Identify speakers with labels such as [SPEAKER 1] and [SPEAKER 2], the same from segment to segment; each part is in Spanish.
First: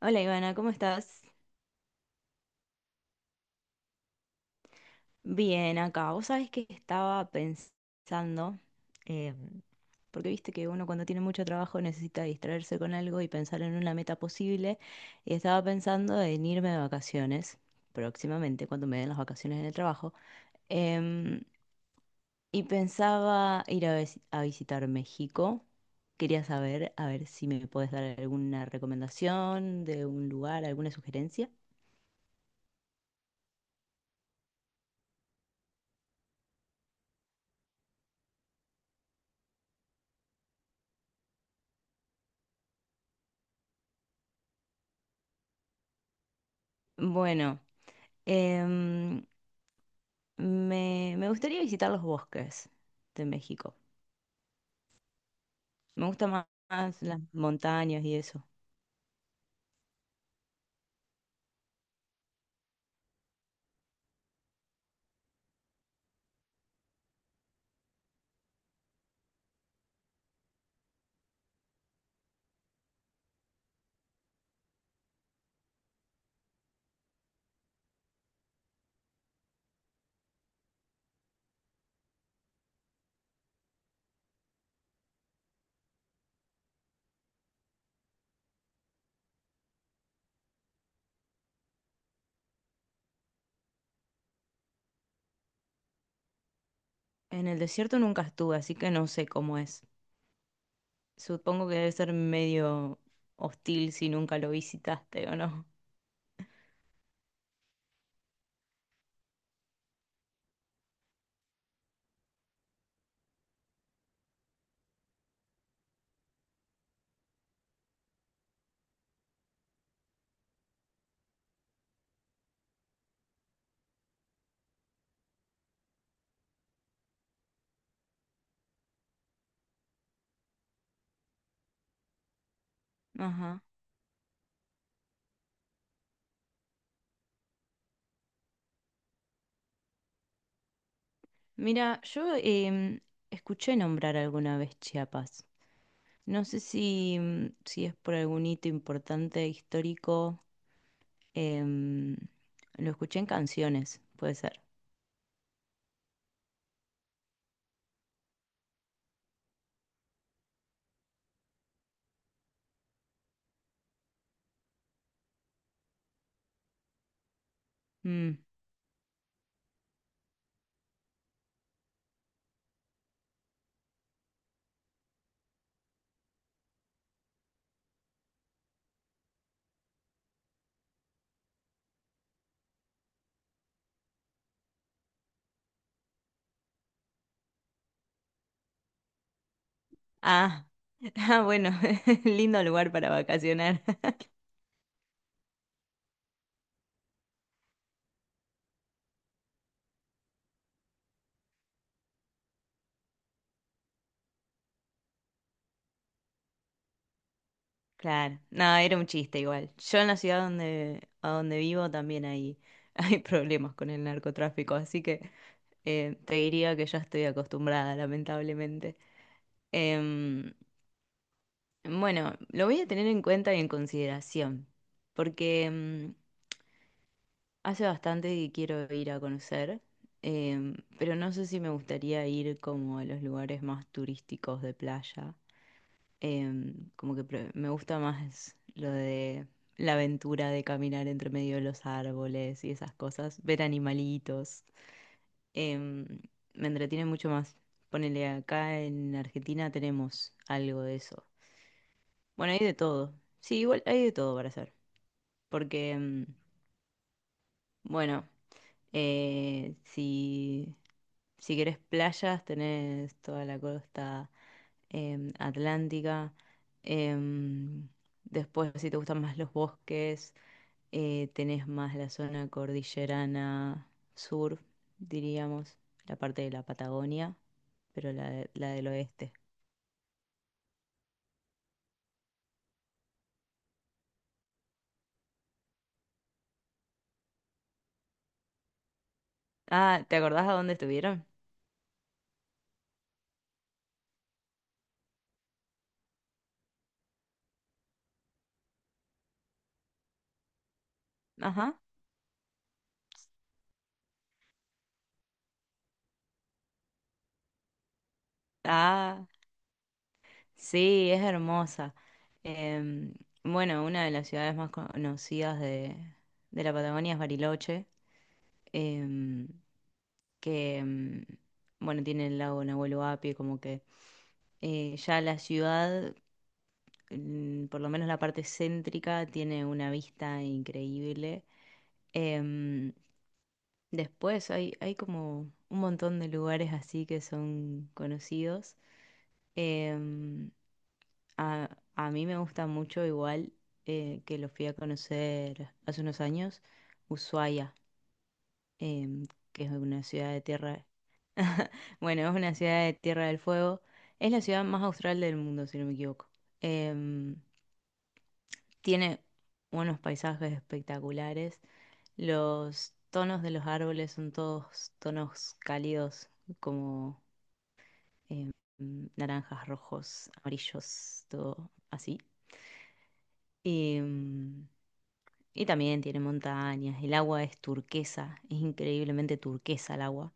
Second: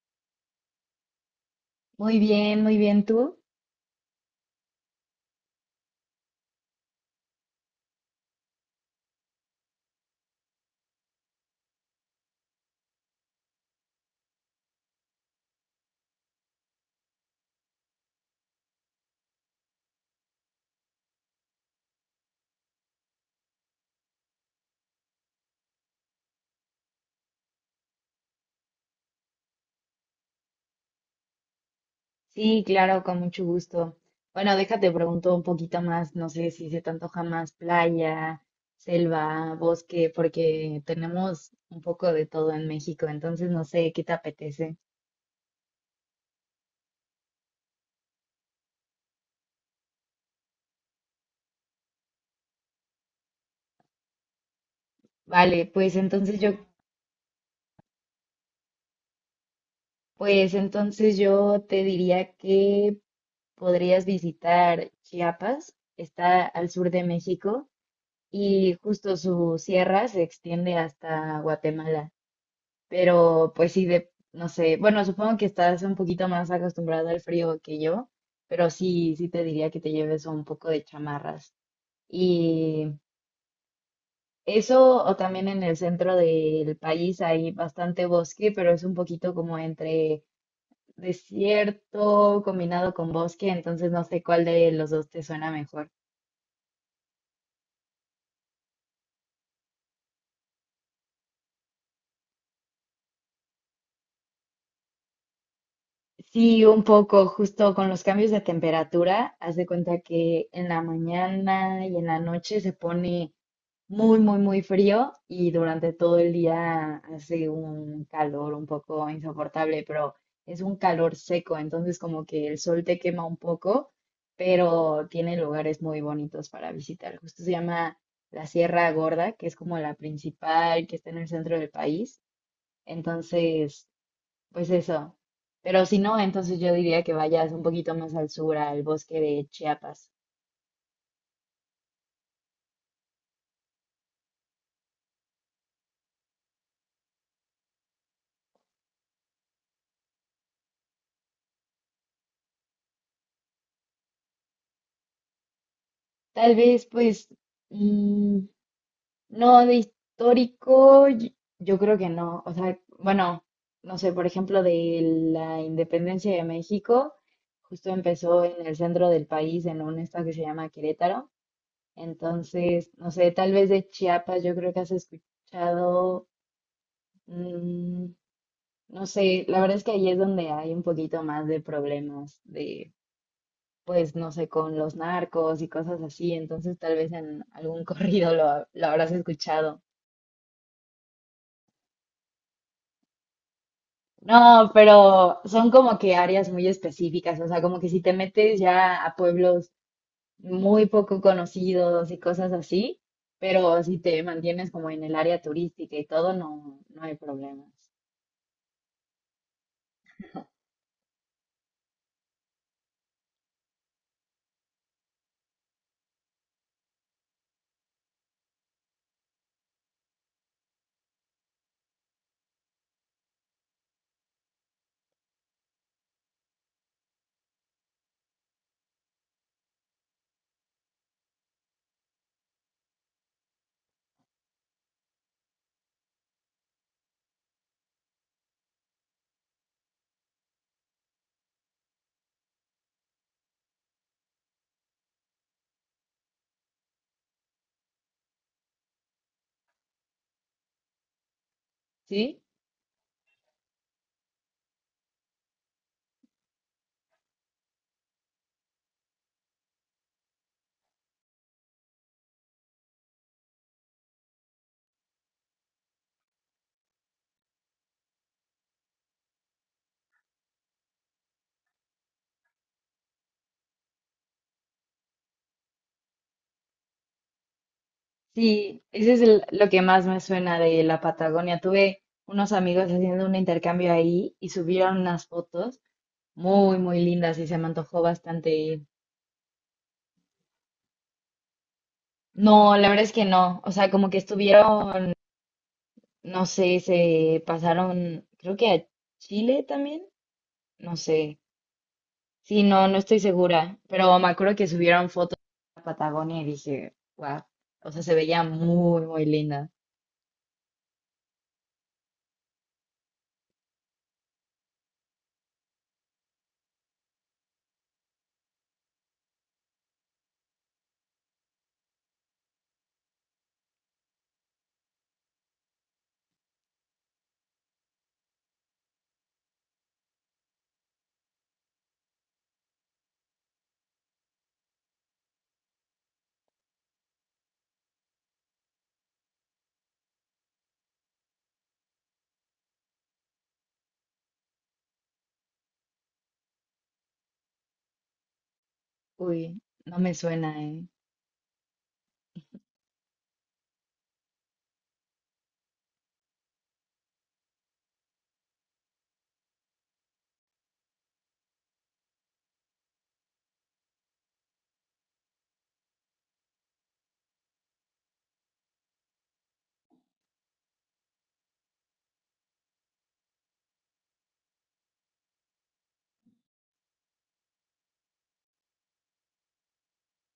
[SPEAKER 1] Hola Ivana, ¿cómo estás?
[SPEAKER 2] Muy bien, ¿tú?
[SPEAKER 1] Bien, acá. Vos sabés que estaba pensando, eh, porque viste que uno cuando tiene mucho trabajo necesita distraerse con algo y pensar en una meta posible, y estaba pensando en irme de vacaciones próximamente, cuando me den las vacaciones en el trabajo, em, y pensaba ir a visitar México. Quería saber, a ver si me puedes dar alguna recomendación de un lugar, alguna sugerencia.
[SPEAKER 2] Sí, claro, con mucho gusto. Bueno, déjate pregunto un poquito más, no sé si se te antoja más playa, selva, bosque, porque tenemos un poco de todo en México, entonces no sé qué te apetece.
[SPEAKER 1] Bueno. Em, me gustaría visitar los bosques de México.
[SPEAKER 2] Vale,
[SPEAKER 1] Me gustan más las montañas y eso.
[SPEAKER 2] pues entonces yo te diría que podrías visitar Chiapas, está al sur de México y justo su sierra se extiende hasta Guatemala. Pero pues sí, no sé, bueno, supongo que estás un poquito más acostumbrado al frío que yo, pero sí, sí te diría que te lleves un poco de chamarras. Y eso, o también en el centro del país hay bastante bosque, pero es un poquito como entre desierto combinado con bosque, entonces no sé cuál de los dos te suena mejor.
[SPEAKER 1] En el desierto nunca estuve, así que no sé cómo es. Supongo que debe ser medio hostil si nunca lo visitaste o no.
[SPEAKER 2] Sí, un poco, justo con los cambios de temperatura, haz de cuenta que en la mañana y en la noche se pone muy, muy, muy frío y durante todo el día hace un calor un poco insoportable, pero es un calor seco, entonces como que el sol te quema un poco, pero tiene lugares muy bonitos para visitar. Justo se llama la Sierra Gorda, que es como la principal que está en el centro del país.
[SPEAKER 1] Ajá.
[SPEAKER 2] Entonces, pues eso. Pero si no, entonces yo diría que vayas un poquito más al sur, al bosque de Chiapas.
[SPEAKER 1] Mira, yo escuché nombrar alguna vez Chiapas. No sé si, si es por algún hito importante histórico. em, lo escuché en canciones, puede ser.
[SPEAKER 2] Tal vez, pues, mm, No, de histórico, yo creo que no. O sea, bueno, no sé, por ejemplo, de la independencia de México, justo
[SPEAKER 1] Mm.
[SPEAKER 2] empezó en el centro del país, en un estado que se llama Querétaro. Entonces, no sé, tal vez de Chiapas, yo creo que has escuchado, mm, no sé, la verdad es que ahí es donde hay un poquito más de problemas de, pues, no sé, con los narcos y cosas así. Entonces, tal vez en algún corrido lo habrás escuchado.
[SPEAKER 1] Ah, ah, bueno, lindo lugar para vacacionar.
[SPEAKER 2] No, pero son como que áreas muy específicas, o sea, como que si te metes ya a pueblos muy poco conocidos y cosas así, pero si te mantienes como en el área turística y todo, no, no hay problemas.
[SPEAKER 1] Claro, no, era un chiste igual. Yo en la ciudad a donde vivo también hay, hay problemas con el narcotráfico, así que te diría que ya estoy acostumbrada, lamentablemente. Em, bueno, lo voy a tener en cuenta y en consideración, porque hace bastante que quiero ir a conocer, pero no sé si me gustaría ir como a los lugares más turísticos de playa. Me gusta más lo de la aventura de caminar entre medio de los árboles y esas cosas, ver animalitos. Em, Me entretiene mucho más. Ponele acá en Argentina tenemos algo de eso.
[SPEAKER 2] ¿Sí?
[SPEAKER 1] Bueno, hay de todo. Sí, igual hay de todo para hacer. Porque, bueno, eh, si, si querés playas, tenés toda la costa atlántica. Em, Después, si te gustan más los bosques. Tenés más la zona cordillerana sur, diríamos, la parte de la Patagonia, pero la
[SPEAKER 2] Sí,
[SPEAKER 1] del
[SPEAKER 2] ese es
[SPEAKER 1] oeste.
[SPEAKER 2] lo que más me suena de la Patagonia. Tuve unos amigos haciendo un intercambio ahí y subieron unas fotos muy, muy lindas y se me antojó bastante ir.
[SPEAKER 1] Ah, ¿te acordás a dónde estuvieron?
[SPEAKER 2] No, la verdad es que no, o sea, como que estuvieron. No sé, se pasaron, creo que a Chile también, no sé.
[SPEAKER 1] Ajá.
[SPEAKER 2] Sí, no, no estoy segura, pero me acuerdo que subieron fotos a Patagonia y dije, wow, o sea, se veía muy, muy
[SPEAKER 1] Ah,
[SPEAKER 2] linda.
[SPEAKER 1] sí, es hermosa. Em, bueno, una de las ciudades más conocidas de la Patagonia es Bariloche, em, que, em, bueno, tiene el lago Nahuel Huapi, como que ya la ciudad por lo menos la parte céntrica tiene una vista increíble. Em, Después hay como un montón de lugares así que son conocidos. Em, a, a mí me gusta mucho igual que lo fui a conocer hace unos años, Ushuaia, em,
[SPEAKER 2] Uy,
[SPEAKER 1] que es
[SPEAKER 2] no
[SPEAKER 1] una
[SPEAKER 2] me
[SPEAKER 1] ciudad de
[SPEAKER 2] suena, ¿eh?
[SPEAKER 1] tierra, bueno, es una ciudad de Tierra del Fuego, es la ciudad más austral del mundo, si no me equivoco. Em, Tiene unos paisajes espectaculares. Los tonos de los árboles son todos tonos cálidos, como em, naranjas, rojos, amarillos, todo así. Em, y también tiene montañas. El agua es turquesa, es increíblemente turquesa el agua.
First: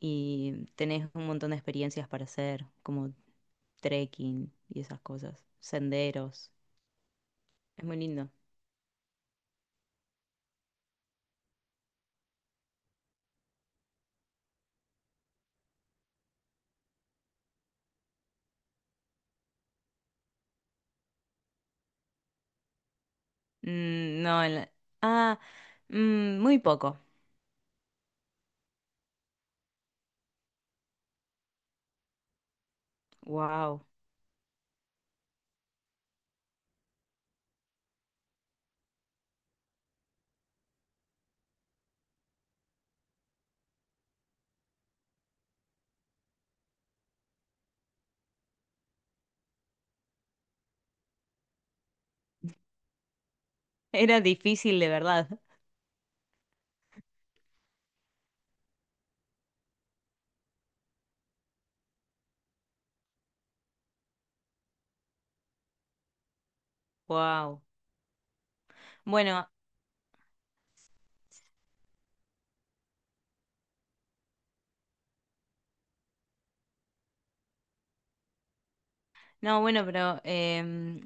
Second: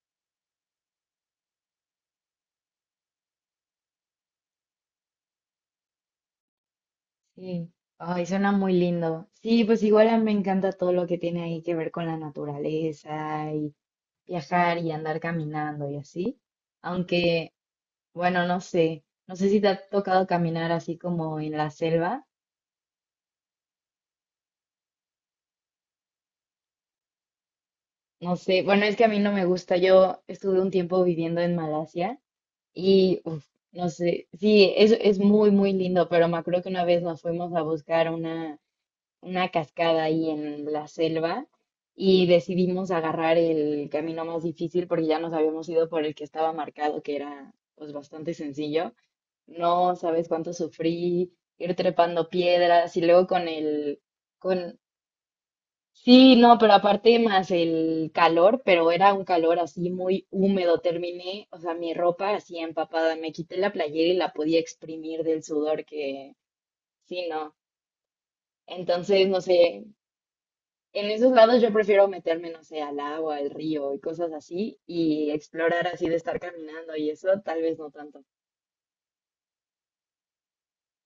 [SPEAKER 1] Y tenés un montón de experiencias para hacer, como trekking y esas cosas, senderos.
[SPEAKER 2] Sí,
[SPEAKER 1] Es muy
[SPEAKER 2] ay,
[SPEAKER 1] lindo.
[SPEAKER 2] suena muy lindo. Sí, pues igual a mí me encanta todo lo que tiene ahí que ver con la naturaleza y viajar y andar caminando y así. Aunque, bueno, no sé, no sé si te ha tocado caminar así como en la selva.
[SPEAKER 1] Mm, no, en la- ah, mm, muy poco.
[SPEAKER 2] No sé, bueno, es que a mí no me gusta. Yo estuve un tiempo viviendo en Malasia y, uf,
[SPEAKER 1] Wow,
[SPEAKER 2] no sé, sí, es muy, muy lindo, pero me acuerdo que una vez nos fuimos a buscar una cascada ahí en la selva y decidimos agarrar el camino más difícil porque ya nos habíamos ido por el que estaba marcado, que era pues bastante sencillo. No sabes cuánto sufrí, ir trepando piedras y luego con el...
[SPEAKER 1] era
[SPEAKER 2] con
[SPEAKER 1] difícil de verdad.
[SPEAKER 2] Sí, no, pero aparte más el calor, pero era un calor así muy húmedo. Terminé, o sea, mi ropa así empapada. Me quité la playera y la podía exprimir del sudor que, sí, no.
[SPEAKER 1] Wow.
[SPEAKER 2] Entonces, no
[SPEAKER 1] Bueno,
[SPEAKER 2] sé, en esos lados yo prefiero meterme, no sé, al agua, al río y cosas así y explorar así de estar caminando y eso, tal vez no tanto.
[SPEAKER 1] no, bueno, pero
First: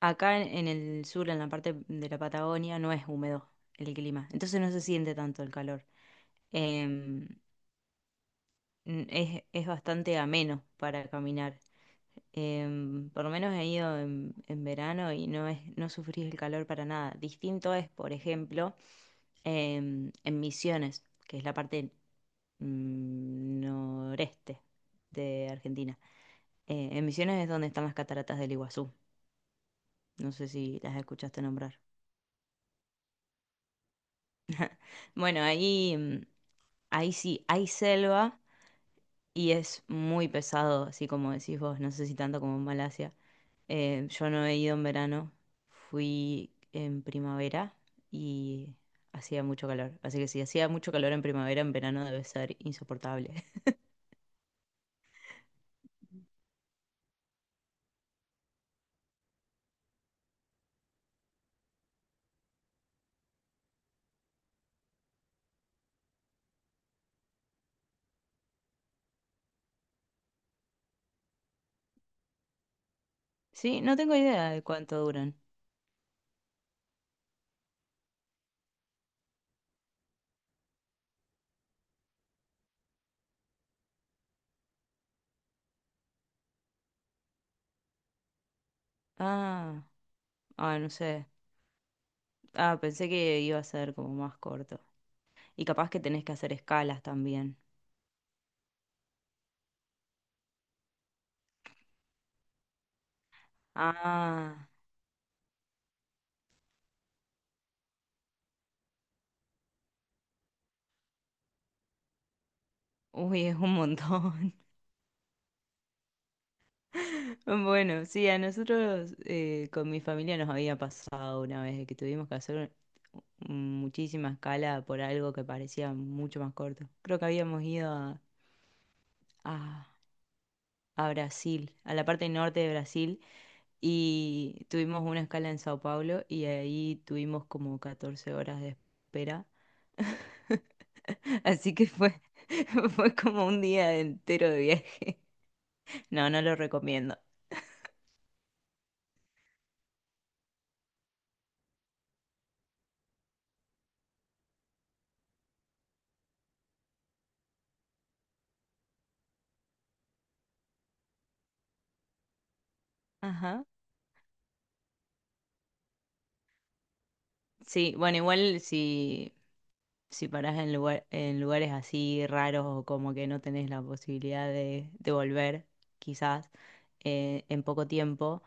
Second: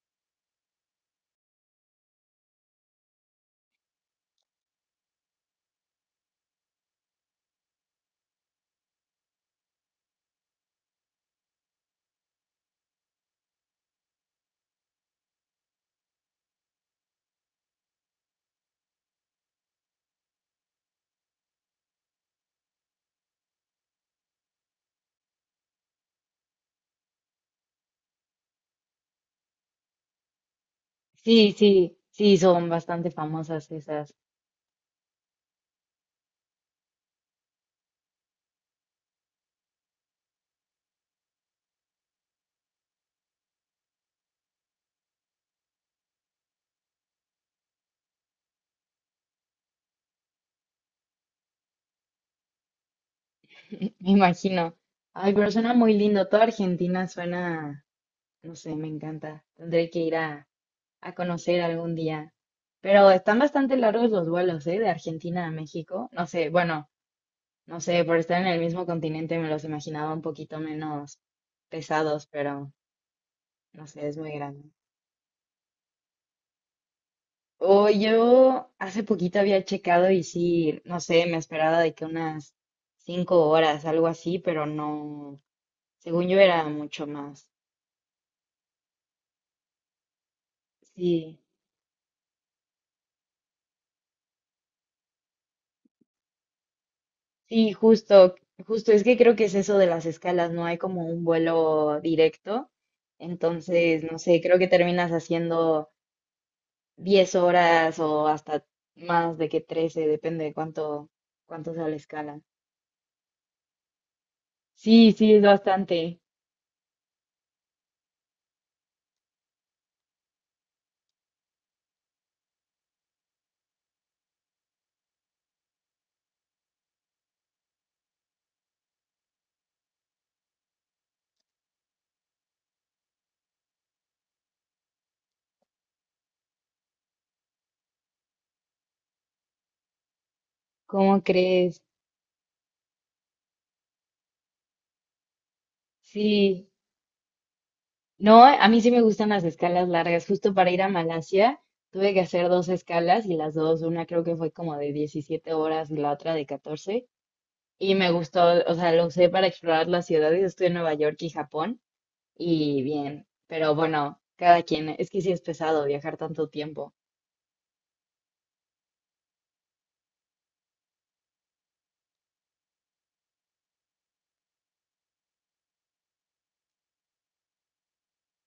[SPEAKER 1] acá en el sur, en la parte de la Patagonia, no es húmedo el clima, entonces no se siente tanto el calor. Em, es bastante ameno para caminar. Por lo menos he ido en verano y no es, no sufrís el calor para nada. Distinto es, por ejemplo, en Misiones, que es la parte noreste de Argentina. En Misiones es donde están las cataratas del Iguazú. No sé si las escuchaste
[SPEAKER 2] Sí,
[SPEAKER 1] nombrar.
[SPEAKER 2] sí, sí, son bastante famosas esas,
[SPEAKER 1] Bueno, ahí, mm, Ahí sí, hay selva y es muy pesado, así como decís vos, no sé si tanto como en Malasia. Yo no he ido en verano, fui en primavera y hacía mucho calor. Así que si hacía mucho calor en primavera, en verano debe ser insoportable.
[SPEAKER 2] me imagino. Ay, pero suena muy lindo. Toda Argentina suena, no sé, me encanta. Tendré que ir a conocer algún día. Pero están bastante largos los vuelos, ¿eh? De Argentina a México. No sé, bueno, no sé, por estar en el mismo continente me los imaginaba un poquito menos pesados, pero
[SPEAKER 1] Sí,
[SPEAKER 2] no
[SPEAKER 1] no
[SPEAKER 2] sé,
[SPEAKER 1] tengo
[SPEAKER 2] es muy
[SPEAKER 1] idea de
[SPEAKER 2] grande.
[SPEAKER 1] cuánto duran.
[SPEAKER 2] O yo hace poquito había checado y sí, no sé, me esperaba de que unas 5 horas, algo así, pero no, según yo era mucho más.
[SPEAKER 1] Ah, ah, no sé.
[SPEAKER 2] Sí.
[SPEAKER 1] Ah, pensé que iba a ser como más corto. Y capaz que tenés que hacer escalas también.
[SPEAKER 2] Sí, justo, es que creo que es eso de las escalas, no hay como un vuelo directo, entonces, no sé, creo que
[SPEAKER 1] Ah,
[SPEAKER 2] terminas haciendo 10 horas o hasta más de que 13, depende de cuánto sea la escala.
[SPEAKER 1] uy, es un montón.
[SPEAKER 2] Sí, sí, es bastante.
[SPEAKER 1] Bueno, sí, a nosotros con mi familia nos había pasado una vez de que tuvimos que hacer muchísima escala por algo que parecía mucho más corto. Creo que habíamos ido a, a Brasil, a la parte norte de Brasil, y tuvimos una escala en Sao Paulo y ahí tuvimos como 14 horas de espera.
[SPEAKER 2] ¿Cómo
[SPEAKER 1] Así
[SPEAKER 2] crees?
[SPEAKER 1] que fue como un día entero de viaje. No, no lo
[SPEAKER 2] Sí,
[SPEAKER 1] recomiendo.
[SPEAKER 2] no, a mí sí me gustan las escalas largas, justo para ir a Malasia tuve que hacer dos escalas y las dos, una creo que fue como de 17 horas y la otra de 14. Y me gustó, o sea, lo usé para explorar las ciudades. Estuve en Nueva York y Japón y bien,
[SPEAKER 1] Ajá.
[SPEAKER 2] pero bueno, cada quien, es que sí es pesado viajar tanto tiempo.
[SPEAKER 1] Sí, bueno, igual si, si parás en en lugares así raros o como que no tenés la posibilidad de volver, quizás, en poco tiempo,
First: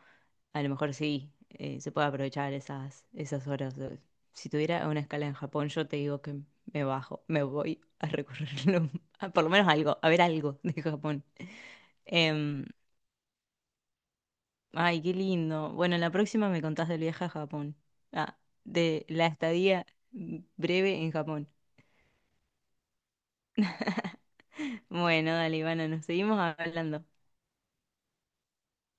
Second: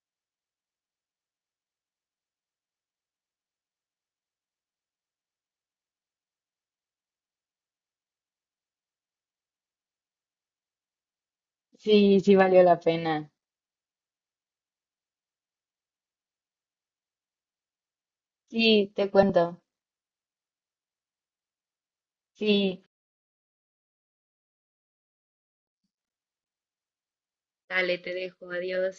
[SPEAKER 1] a lo mejor sí, se puede aprovechar esas horas. Si tuviera una escala en Japón, yo te digo que me bajo, me voy a recorrerlo, a por lo menos algo, a ver algo de Japón.
[SPEAKER 2] Sí, sí valió
[SPEAKER 1] Em,
[SPEAKER 2] la pena.
[SPEAKER 1] Ay, qué lindo. Bueno, en la próxima me contás del viaje a Japón. Ah,
[SPEAKER 2] Sí,
[SPEAKER 1] de
[SPEAKER 2] te
[SPEAKER 1] la
[SPEAKER 2] cuento.
[SPEAKER 1] estadía breve en Japón.
[SPEAKER 2] Sí.
[SPEAKER 1] Bueno, dale, Ivana, nos seguimos hablando.
[SPEAKER 2] Dale, te dejo. Adiós.